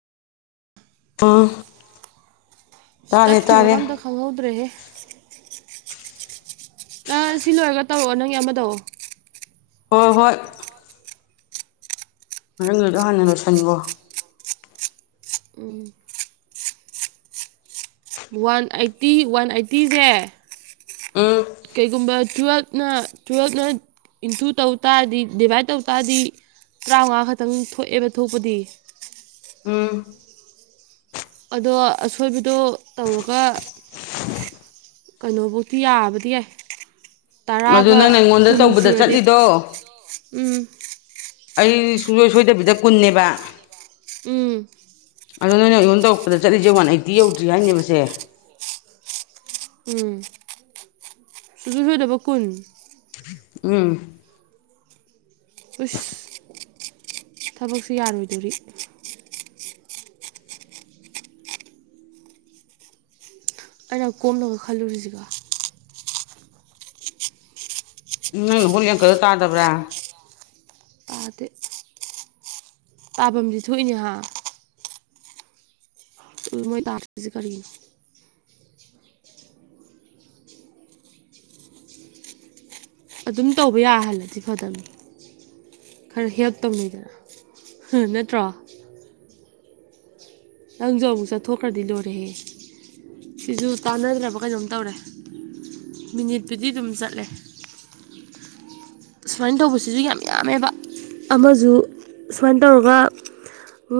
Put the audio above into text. ꯑ‌ꯣ ꯇꯠ ꯊ ꯋꯥ ꯀꯝꯗ ꯈꯪꯍꯧꯗ꯭ꯔꯦ ꯑ ꯁꯤ ꯂꯣꯏꯔꯒ ꯇꯧꯔꯛꯑꯣ ꯅꯪꯒꯤ ꯑꯃ ꯇꯧꯑꯣ ꯍꯣꯏ ꯍꯣꯏ [unintelligible] ꯍꯥꯟꯅ ꯂꯣꯏꯁꯤꯟꯒ‌ꯣ ꯎꯝ ꯋꯥꯟ ꯑꯩꯠꯇꯤ ꯋꯥꯟ ꯑꯩꯠꯇꯤꯁꯦ ꯎꯝ ꯀꯩꯒꯨꯝꯕ ꯇꯨꯋꯜꯞꯅ ꯇꯨꯋꯜꯞꯅ ꯏꯟꯇꯨ ꯇꯧ ꯇꯥꯔꯗꯤ ꯗꯤꯚꯥꯏꯠ ꯇꯧ ꯇꯥꯔꯗꯤ ꯇꯔꯥꯃꯉꯥ ꯈꯛꯇꯪ ꯊꯣꯛꯑꯦꯕ ꯊꯣꯛꯄꯗꯤ ꯎꯝ ꯑꯗꯣ ꯑꯁꯣꯏꯕꯗꯣ ꯇꯧꯔꯒ ꯀꯩꯅꯣꯕꯨꯛꯇꯤ ꯌꯥꯕꯗꯤ ꯌꯥꯏ ꯑꯗꯨ ꯇꯔꯥꯒ ꯅꯪꯅ ꯑꯩꯉꯣꯟꯗ ꯀꯨꯟ ꯇꯧꯕꯗ ꯁꯨꯔꯗꯤ ꯆꯠꯂꯤꯗꯣ ꯎꯝ ꯑꯩ ꯁꯨꯡꯁꯣꯏ ꯁꯣꯏꯗꯕꯤꯗ ꯀꯨꯟꯅꯦꯕ ꯎꯝ ꯑꯗꯣ ꯅꯣꯏꯅ ꯑꯩꯉꯣꯟ ꯇꯧꯛꯄꯗꯆꯠꯂꯤꯁꯦ ꯋꯥꯟ ꯑꯩꯠꯇꯤ ꯌꯧꯗ꯭ꯔꯤ ꯍꯥꯏꯅꯦ ꯃꯁꯦ ꯎꯝ ꯁ ꯁꯣꯏꯗꯕ ꯀꯨꯟ ꯎꯝ ꯎꯁ ꯊꯕꯛ ꯁꯨ ꯌꯥꯔꯣꯏꯗꯧꯔꯤ ꯑꯩꯅ ꯀꯣꯝꯂꯒ ꯈꯜꯂꯨꯔꯤꯁꯤꯒꯣ ꯅꯪ ꯍ‌ꯣꯠꯂꯤ ꯑꯡꯀꯗ‌ꯣ ꯇꯥꯗꯕ꯭ꯔꯥ ꯑꯗ ꯇꯥꯐꯝꯗꯤ ꯊꯣꯛꯏꯅꯦꯍ ꯃꯣꯏ ꯇꯥꯁ꯭ꯛꯁ‌‌ꯦ ꯀꯔꯤꯅ‌ꯣ ꯑꯗꯨꯝ ꯇꯧꯕ ꯌꯥꯍꯜꯂꯗꯤ ꯐꯗꯝꯅꯤ ꯈꯔ ꯍꯦꯜꯞ ꯇꯧꯅꯩꯗꯅ ꯍꯨ ꯅꯠꯇ꯭ꯔꯣ ꯑꯪꯖꯨ ꯑꯃꯨꯛ ꯆꯠꯊꯣꯛꯈ꯭ꯔꯗꯤ ꯂꯣꯏꯔꯦꯍꯦ ꯁꯤꯁꯨ ꯇꯥꯟꯅꯗ꯭ꯔꯕ ꯀꯩꯅꯣꯝ ꯇꯧꯔꯦ ꯃꯤꯅꯤꯠꯄꯨꯗꯤ ꯑꯗꯨꯝ ꯆꯠꯂꯦ ꯁꯨꯃꯥꯏꯅ ꯇꯧꯕꯁꯤꯁꯨ ꯌꯥꯝ ꯌꯥꯝꯃꯦꯕ ꯑꯃꯁꯨ ꯁꯨꯃꯥꯏꯅ ꯇꯧꯔꯒ